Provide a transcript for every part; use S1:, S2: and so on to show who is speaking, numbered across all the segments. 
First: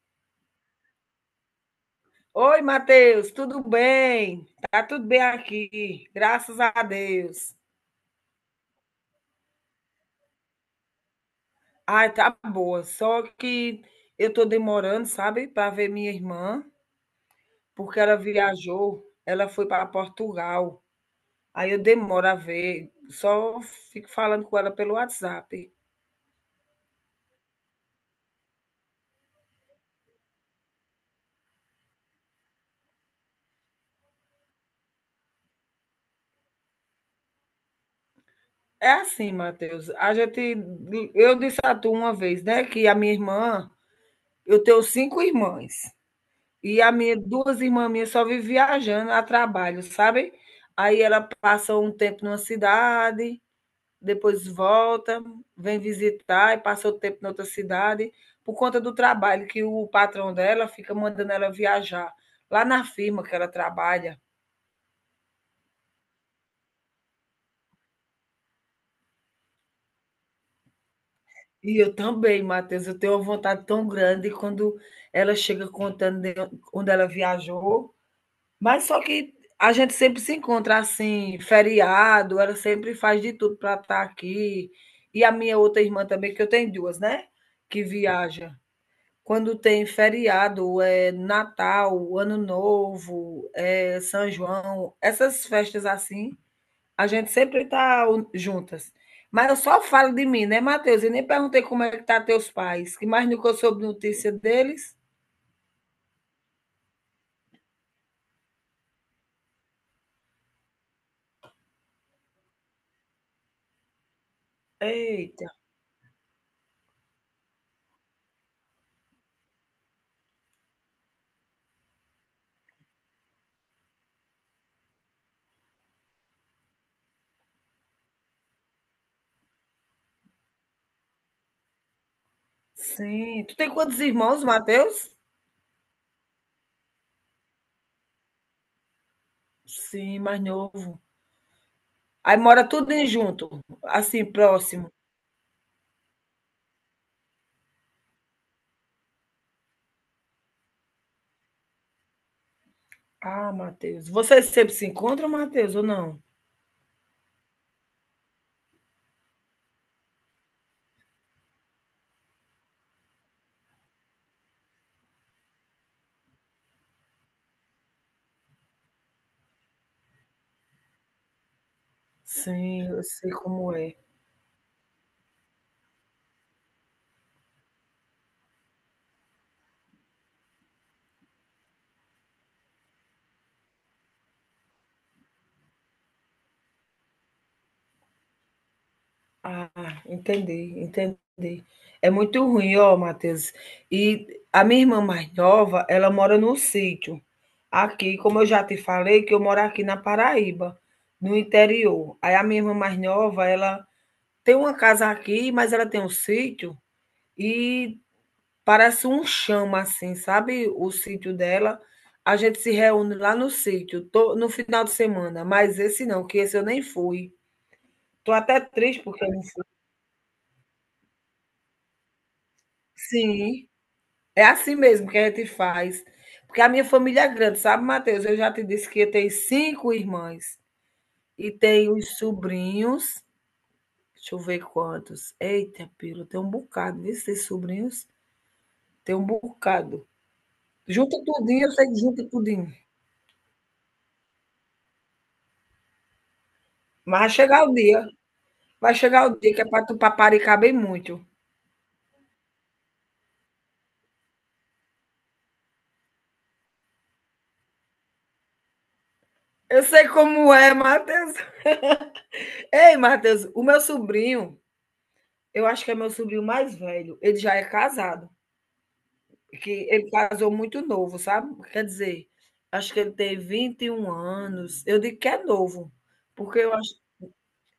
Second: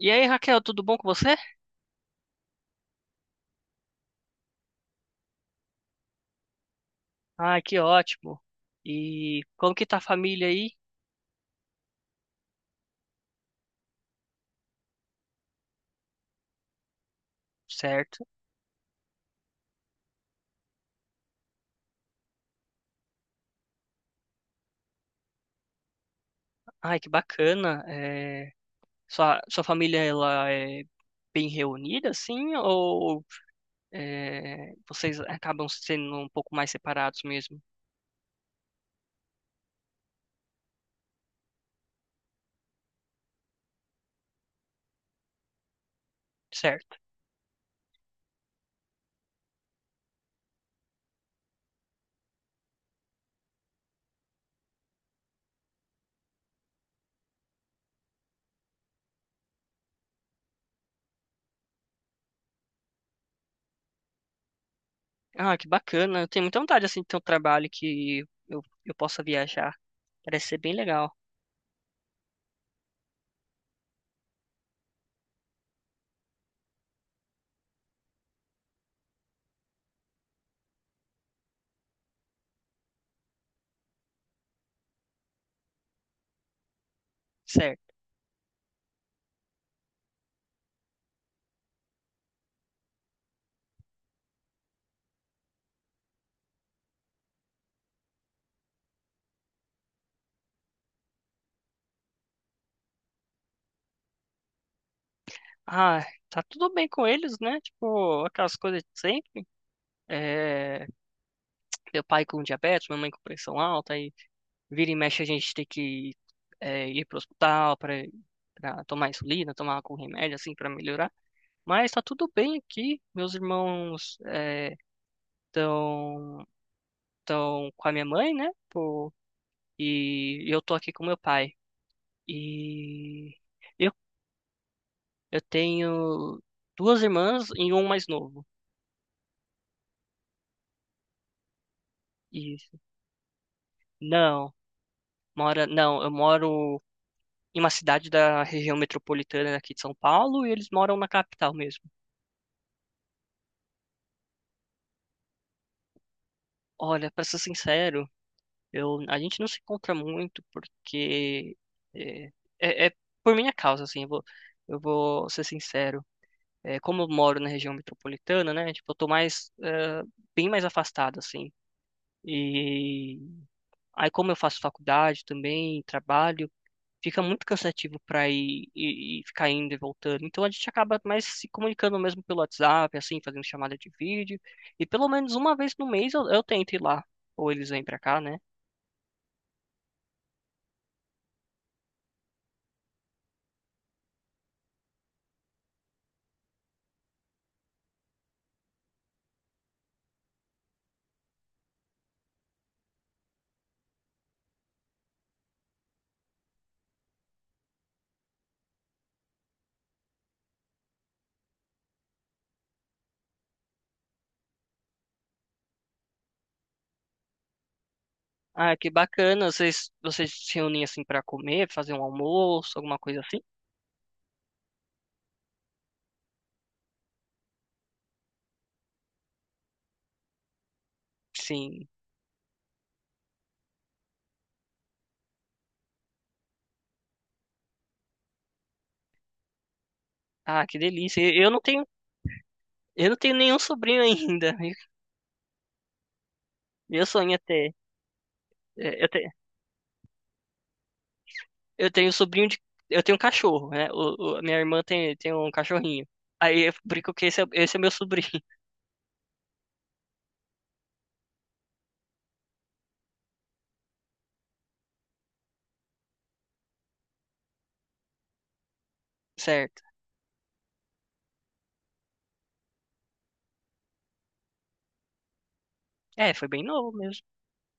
S1: E aí, Raquel, tudo bom com você?
S2: Oi, Matheus, tudo bem? Tá tudo bem aqui, graças a Deus.
S1: Ai, que ótimo. E como que tá a família aí?
S2: Ai, tá boa, só que eu tô demorando, sabe, para ver minha irmã, porque ela
S1: Certo.
S2: viajou, ela foi para Portugal. Aí eu demoro a ver, só fico falando com ela pelo WhatsApp.
S1: Ai, que bacana. É, Sua família, ela é bem reunida, assim? Ou é, vocês acabam sendo um pouco mais separados mesmo?
S2: É assim, Matheus, eu disse a tu uma vez, né, que a minha irmã, eu tenho cinco irmãs. E
S1: Certo.
S2: duas irmãs minhas só vivem viajando a trabalho, sabe? Aí ela passa um tempo numa cidade, depois volta, vem visitar e passa outro tempo em outra cidade, por conta do trabalho, que o patrão dela fica mandando ela viajar lá na firma que ela trabalha.
S1: Ah, que bacana. Eu tenho muita vontade, assim, de ter um trabalho que eu possa viajar. Parece ser bem legal.
S2: E eu também, Matheus, eu tenho uma vontade tão grande quando ela chega contando de onde ela viajou. Mas só que a gente sempre se encontra assim, feriado, ela sempre faz de tudo para estar aqui. E a minha outra irmã também, que eu tenho duas, né? Que
S1: Certo.
S2: viaja. Quando tem feriado, é Natal, Ano Novo, é São João, essas festas assim, a gente sempre tá juntas. Mas eu só falo de mim, né, Matheus? E nem perguntei como é que tá teus pais, que mais nunca eu soube notícia deles.
S1: Ah, tá tudo bem com eles, né? Tipo, aquelas coisas de sempre. É, meu pai com diabetes, minha mãe com pressão alta, e vira e mexe a
S2: Eita,
S1: gente tem que ir pro hospital para tomar insulina, tomar algum remédio assim para melhorar. Mas tá tudo bem aqui. Meus irmãos estão estão com a minha mãe, né? Pô, e eu tô aqui com meu pai. E
S2: sim. Tu tem
S1: eu,
S2: quantos irmãos, Matheus?
S1: eu tenho duas irmãs e um mais novo.
S2: Sim, mais novo. Aí
S1: E
S2: mora tudo em junto, assim,
S1: não,
S2: próximo.
S1: mora, não, eu moro em uma cidade da região metropolitana aqui de São Paulo e eles moram na capital mesmo.
S2: Ah, Matheus. Vocês sempre se encontram, Matheus, ou não?
S1: Olha, pra ser sincero, a gente não se encontra muito porque é, é por minha causa, assim, eu vou ser sincero. É, como eu moro na região metropolitana, né? Tipo, eu tô mais, bem mais afastado, assim.
S2: Sim, eu
S1: E
S2: sei como é.
S1: aí, como eu faço faculdade também, trabalho, fica muito cansativo para ir e ficar indo e voltando. Então a gente acaba mais se comunicando mesmo pelo WhatsApp, assim, fazendo chamada de vídeo. E pelo menos uma vez no mês eu tento ir lá, ou eles vêm para cá, né?
S2: Ah, entendi, entendi. É muito ruim, ó, Matheus. E a minha irmã mais nova, ela mora no sítio. Aqui, como eu já te falei, que eu moro aqui na Paraíba, no interior. Aí a minha irmã mais nova, ela tem uma casa aqui, mas ela tem um sítio e parece um chama, assim, sabe, o sítio dela. A gente se reúne lá no sítio, to no final de semana, mas esse não, que esse eu nem fui. Tô até
S1: Ah, que
S2: triste porque eu não
S1: bacana.
S2: fui.
S1: Vocês se reúnem assim para comer, fazer um almoço, alguma coisa assim?
S2: Sim, é assim mesmo que a gente faz. Porque a minha família é grande, sabe, Matheus? Eu já te disse que eu tenho cinco irmãs e
S1: Sim.
S2: tenho os sobrinhos. Deixa eu ver quantos. Eita, pila, tem um bocado, viu, esses sobrinhos? Tem um bocado.
S1: Ah, que
S2: Junta
S1: delícia. Eu eu não
S2: tudinho, eu
S1: tenho
S2: sei que junta tudinho,
S1: eu não tenho nenhum sobrinho ainda. Meu
S2: mas vai
S1: sonho é
S2: chegar
S1: ter.
S2: o dia. Vai
S1: é, Eu
S2: chegar
S1: tenho,
S2: o dia que é para tu paparicar bem muito.
S1: eu tenho sobrinho de Eu tenho um cachorro, né? A minha irmã tem um cachorrinho. Aí eu brinco que esse é meu sobrinho.
S2: Eu sei como é, Matheus. Ei, Matheus, o meu sobrinho, eu acho que é meu sobrinho mais velho, ele já é casado.
S1: Certo.
S2: Que ele casou muito novo, sabe? Quer dizer, acho que ele tem 21 anos. Eu digo que é novo,
S1: É, foi
S2: porque
S1: bem
S2: eu acho.
S1: novo mesmo.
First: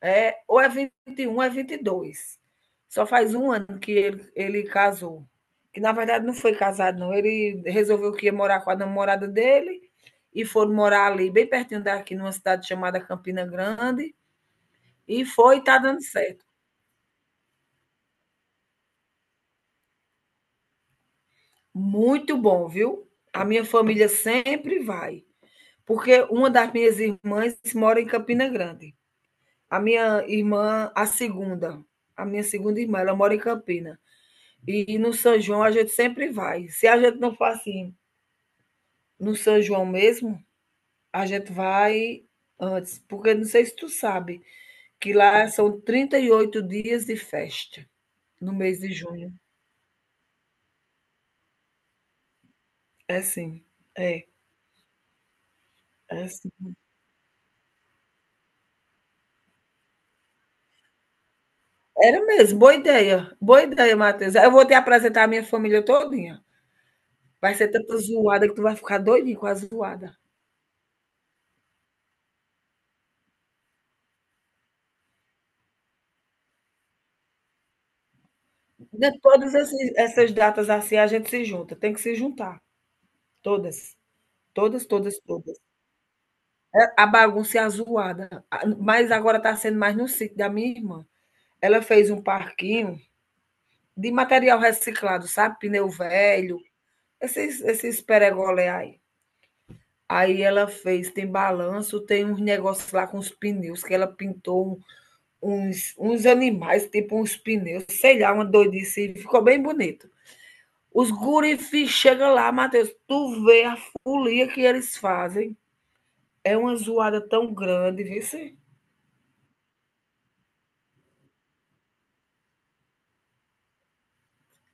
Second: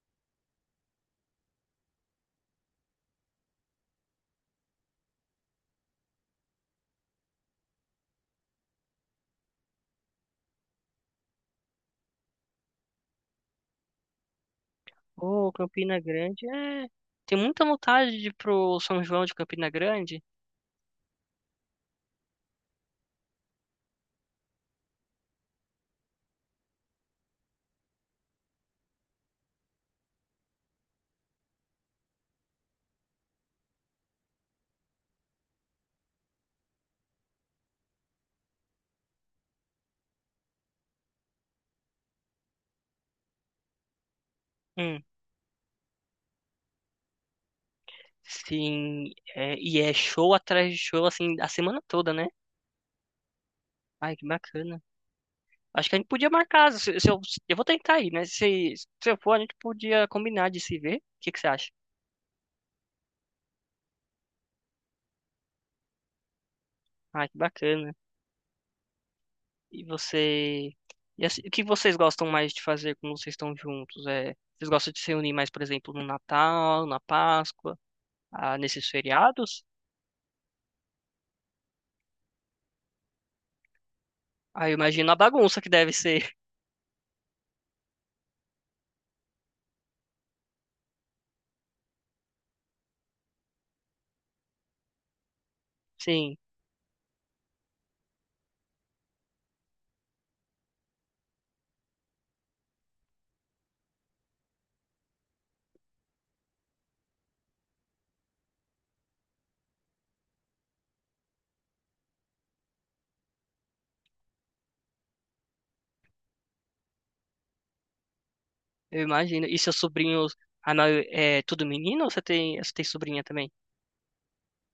S2: É, ou é 21, ou é 22. Só faz um ano que ele casou. Que na verdade não foi casado, não. Ele resolveu que ia morar com a namorada dele e foram morar ali, bem pertinho daqui, numa cidade chamada Campina Grande. E
S1: Ô,
S2: foi e tá
S1: Campina
S2: dando certo.
S1: Grande, é. Tem muita vontade de ir pro São João de Campina Grande.
S2: Muito bom, viu? A minha família sempre vai. Porque uma das minhas irmãs mora em Campina Grande. A minha irmã, a segunda, a minha segunda irmã, ela mora em Campina. E no São João a gente sempre vai. Se a gente não for assim, no São João mesmo, a gente vai antes, porque não sei se tu sabe,
S1: Hum,
S2: que lá são 38 dias de festa no mês de
S1: sim.
S2: junho.
S1: E é show atrás de show, assim, a semana toda, né?
S2: É sim,
S1: Ai, que
S2: é,
S1: bacana. Acho que a gente
S2: é
S1: podia
S2: sim.
S1: marcar. Se eu vou tentar ir, né? Se eu for, a gente podia combinar de se ver. O que que você acha?
S2: Era mesmo, boa ideia. Boa ideia, Matheus. Eu vou te apresentar a minha família todinha.
S1: Ai, que
S2: Vai ser
S1: bacana.
S2: tanta zoada que tu vai ficar doidinho com a
S1: E
S2: zoada.
S1: você. E assim, o que vocês gostam mais de fazer quando vocês estão juntos? É, vocês gostam de se reunir mais, por exemplo, no Natal, na Páscoa, ah, nesses
S2: De todas
S1: feriados?
S2: esses- essas datas assim, a gente se junta. Tem que se juntar. Todas.
S1: Ah, eu
S2: Todas,
S1: imagino a
S2: todas, todas.
S1: bagunça que deve ser.
S2: A bagunça é a. Mas agora está sendo mais no sítio da minha irmã. Ela fez um parquinho de material reciclado, sabe? Pneu
S1: Sim,
S2: velho, esses peregolé aí. Aí ela fez, tem balanço, tem uns negócios lá com os pneus, que ela pintou uns animais, tipo uns pneus, sei lá, uma doidice, ficou bem bonito. Os gurifi chegam lá, Matheus, tu vê a folia que eles fazem. É uma zoada tão grande, viu? Sim?
S1: eu imagino. E seus sobrinhos, ah, não, é tudo menino ou você tem sobrinha também?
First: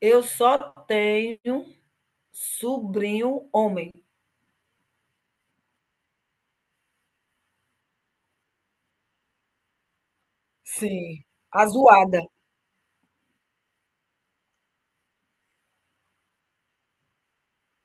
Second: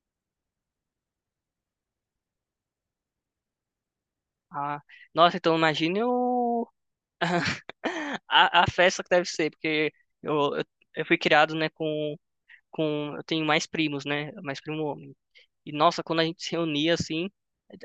S2: Eu só tenho sobrinho homem.
S1: Ah, nossa, então imagine. A festa que deve ser, porque eu, eu, eu fui
S2: Sim,
S1: criado,
S2: a
S1: né, com,
S2: zoada.
S1: com... Eu tenho mais primos, né, mais primo homem. E, nossa, quando a gente se reunia, assim,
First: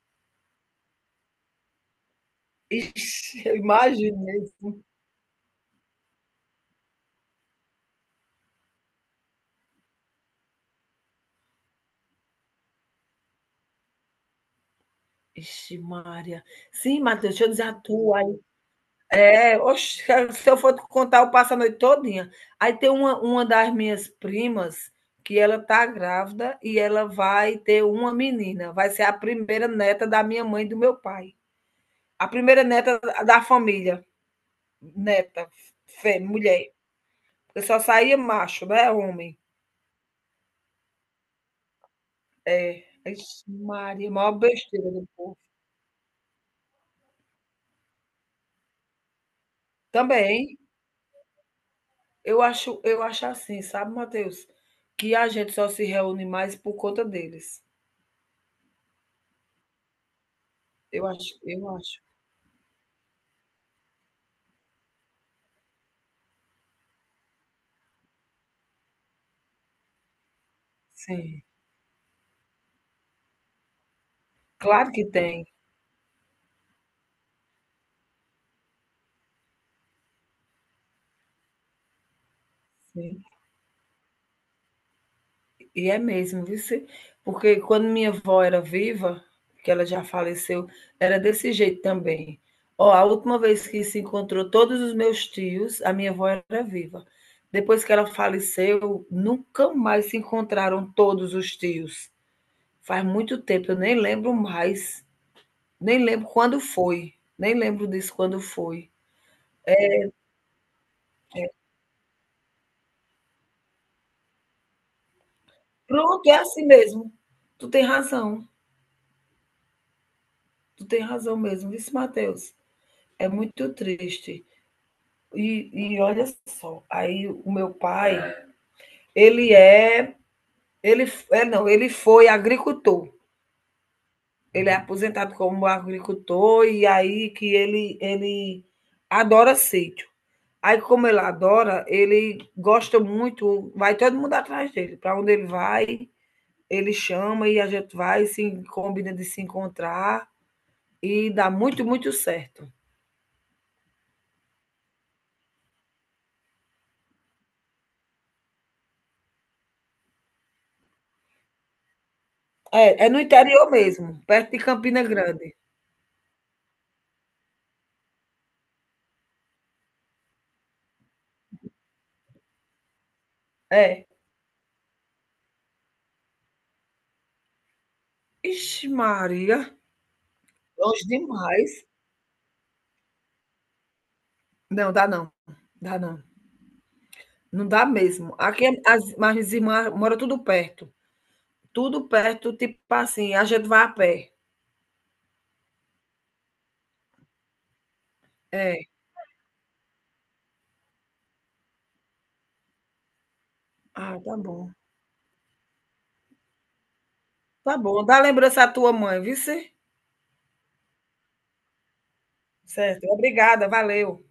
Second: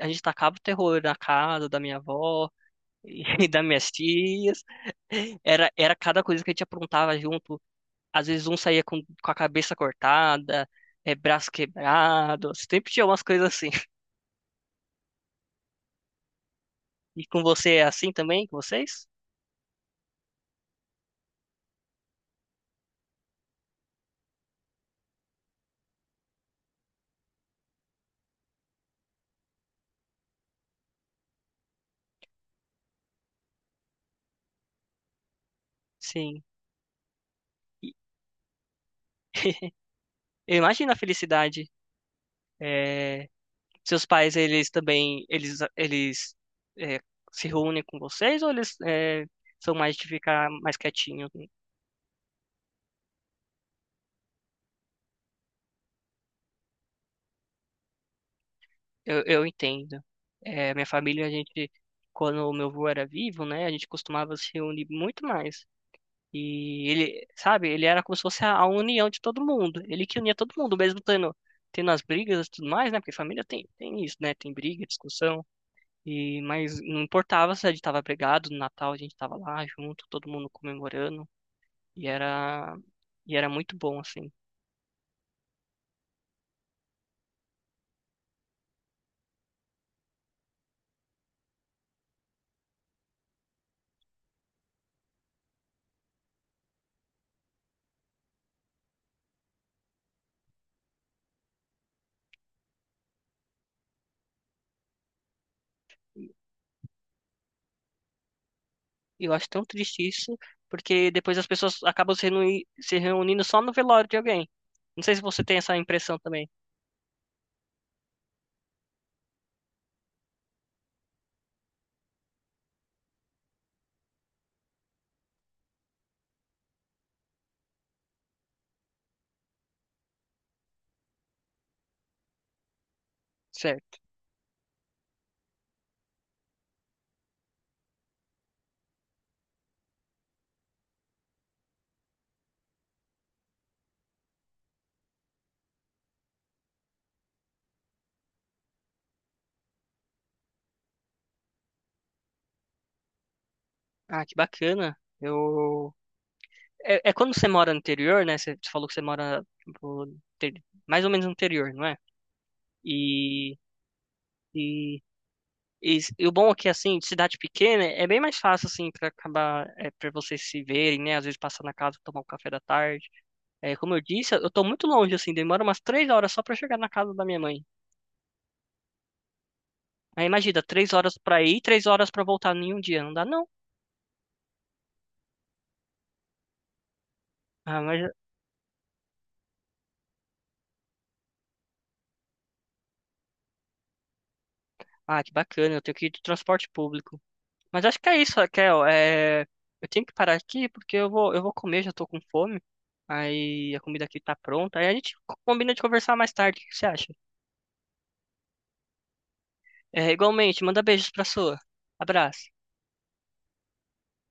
S1: a gente tacava o terror na casa da minha avó
S2: Ixi,
S1: e
S2: eu
S1: das minhas
S2: imaginei.
S1: tias. Era cada coisa que a gente aprontava junto. Às vezes um saía com a cabeça cortada, braço quebrado. Sempre tinha umas coisas assim.
S2: Ixi Maria. Sim,
S1: E
S2: Matheus,
S1: com
S2: deixa eu dizer a
S1: você é assim
S2: tua aí.
S1: também, com vocês?
S2: É, oxe, se eu for te contar, eu passo a noite todinha. Aí tem uma das minhas primas que ela tá grávida e ela vai ter uma menina, vai ser a primeira neta da minha mãe e do meu pai. A primeira neta da família, neta, fé
S1: Sim.
S2: mulher, porque só
S1: E-
S2: saía macho, né, homem.
S1: Eu imagino a felicidade. É,
S2: Ixi
S1: seus
S2: Maria, maior
S1: pais, eles
S2: besteira do
S1: também,
S2: povo.
S1: eles é, se reúnem com vocês ou eles são mais de ficar
S2: Também,
S1: mais quietinho?
S2: eu acho assim, sabe, Matheus, que a gente só se reúne mais por conta deles.
S1: Eu entendo. É, minha
S2: Eu
S1: família, a
S2: acho eu
S1: gente,
S2: acho.
S1: quando o meu avô era vivo, né, a gente costumava se reunir muito mais. E ele, sabe, ele era como se fosse a união de todo mundo. Ele que unia todo mundo, mesmo tendo,
S2: Sim,
S1: tendo as brigas e tudo mais, né? Porque família tem isso, né? Tem briga,
S2: claro que tem,
S1: discussão. E, mas não importava se a gente tava brigado, no Natal a gente tava lá junto, todo mundo comemorando. E era,
S2: sim.
S1: e era muito bom, assim.
S2: E é mesmo, viu se porque quando minha avó era viva, que ela já faleceu, era desse jeito também. Ó, a última vez que se encontrou todos os meus tios, a minha avó era viva. Depois que ela faleceu, nunca mais se encontraram todos os tios. Faz muito tempo, eu nem lembro mais, nem lembro quando foi, nem lembro disso quando foi.
S1: E eu acho tão triste isso, porque depois as pessoas acabam se reunindo só no velório de alguém. Não sei se você tem essa impressão
S2: Pronto, é
S1: também.
S2: assim mesmo. Tu tem razão, tu tem razão mesmo, vixe Mateus, é muito triste. E olha só, aí o meu pai, ele é ele f é não, ele foi agricultor,
S1: Certo.
S2: ele é aposentado como agricultor e aí que ele adora sítio. Aí, como ele adora, ele gosta muito, vai todo mundo atrás dele. Para onde ele vai, ele chama e a gente vai, se combina de se encontrar e dá muito, muito certo.
S1: Ah, que bacana. Eu é quando você mora no interior, né? Você falou que você mora tipo, mais ou menos no interior, não é?
S2: É, é no
S1: E,
S2: interior mesmo, perto de
S1: e,
S2: Campina Grande.
S1: e o bom é que, assim, de cidade pequena, é bem mais fácil, assim, para acabar, para vocês se verem, né? Às vezes passar na casa, tomar um café da tarde. É, como eu
S2: É.
S1: disse, eu tô muito longe, assim, demora umas 3 horas só para chegar na casa da minha mãe.
S2: Ixi, Maria,
S1: Aí imagina, três
S2: longe
S1: horas para ir,
S2: demais.
S1: 3 horas para voltar em um dia. Não dá, não.
S2: Não, dá não. Dá não. Não
S1: Ah,
S2: dá
S1: mas,
S2: mesmo. Aqui as minhas irmãs moram tudo perto. Tudo perto, tipo assim, a gente vai a pé.
S1: ah, que bacana, eu tenho que ir de transporte público. Mas acho que é isso, Raquel.
S2: É.
S1: É, eu tenho que parar aqui porque eu vou comer, já tô com fome. Aí a comida aqui
S2: Ah,
S1: tá
S2: tá bom.
S1: pronta. Aí a gente combina de conversar mais tarde. O que você acha?
S2: Tá bom, dá lembrança à tua mãe, viu? Cê?
S1: É, igualmente, manda beijos pra sua. Abraço.
S2: Certo, obrigada, valeu.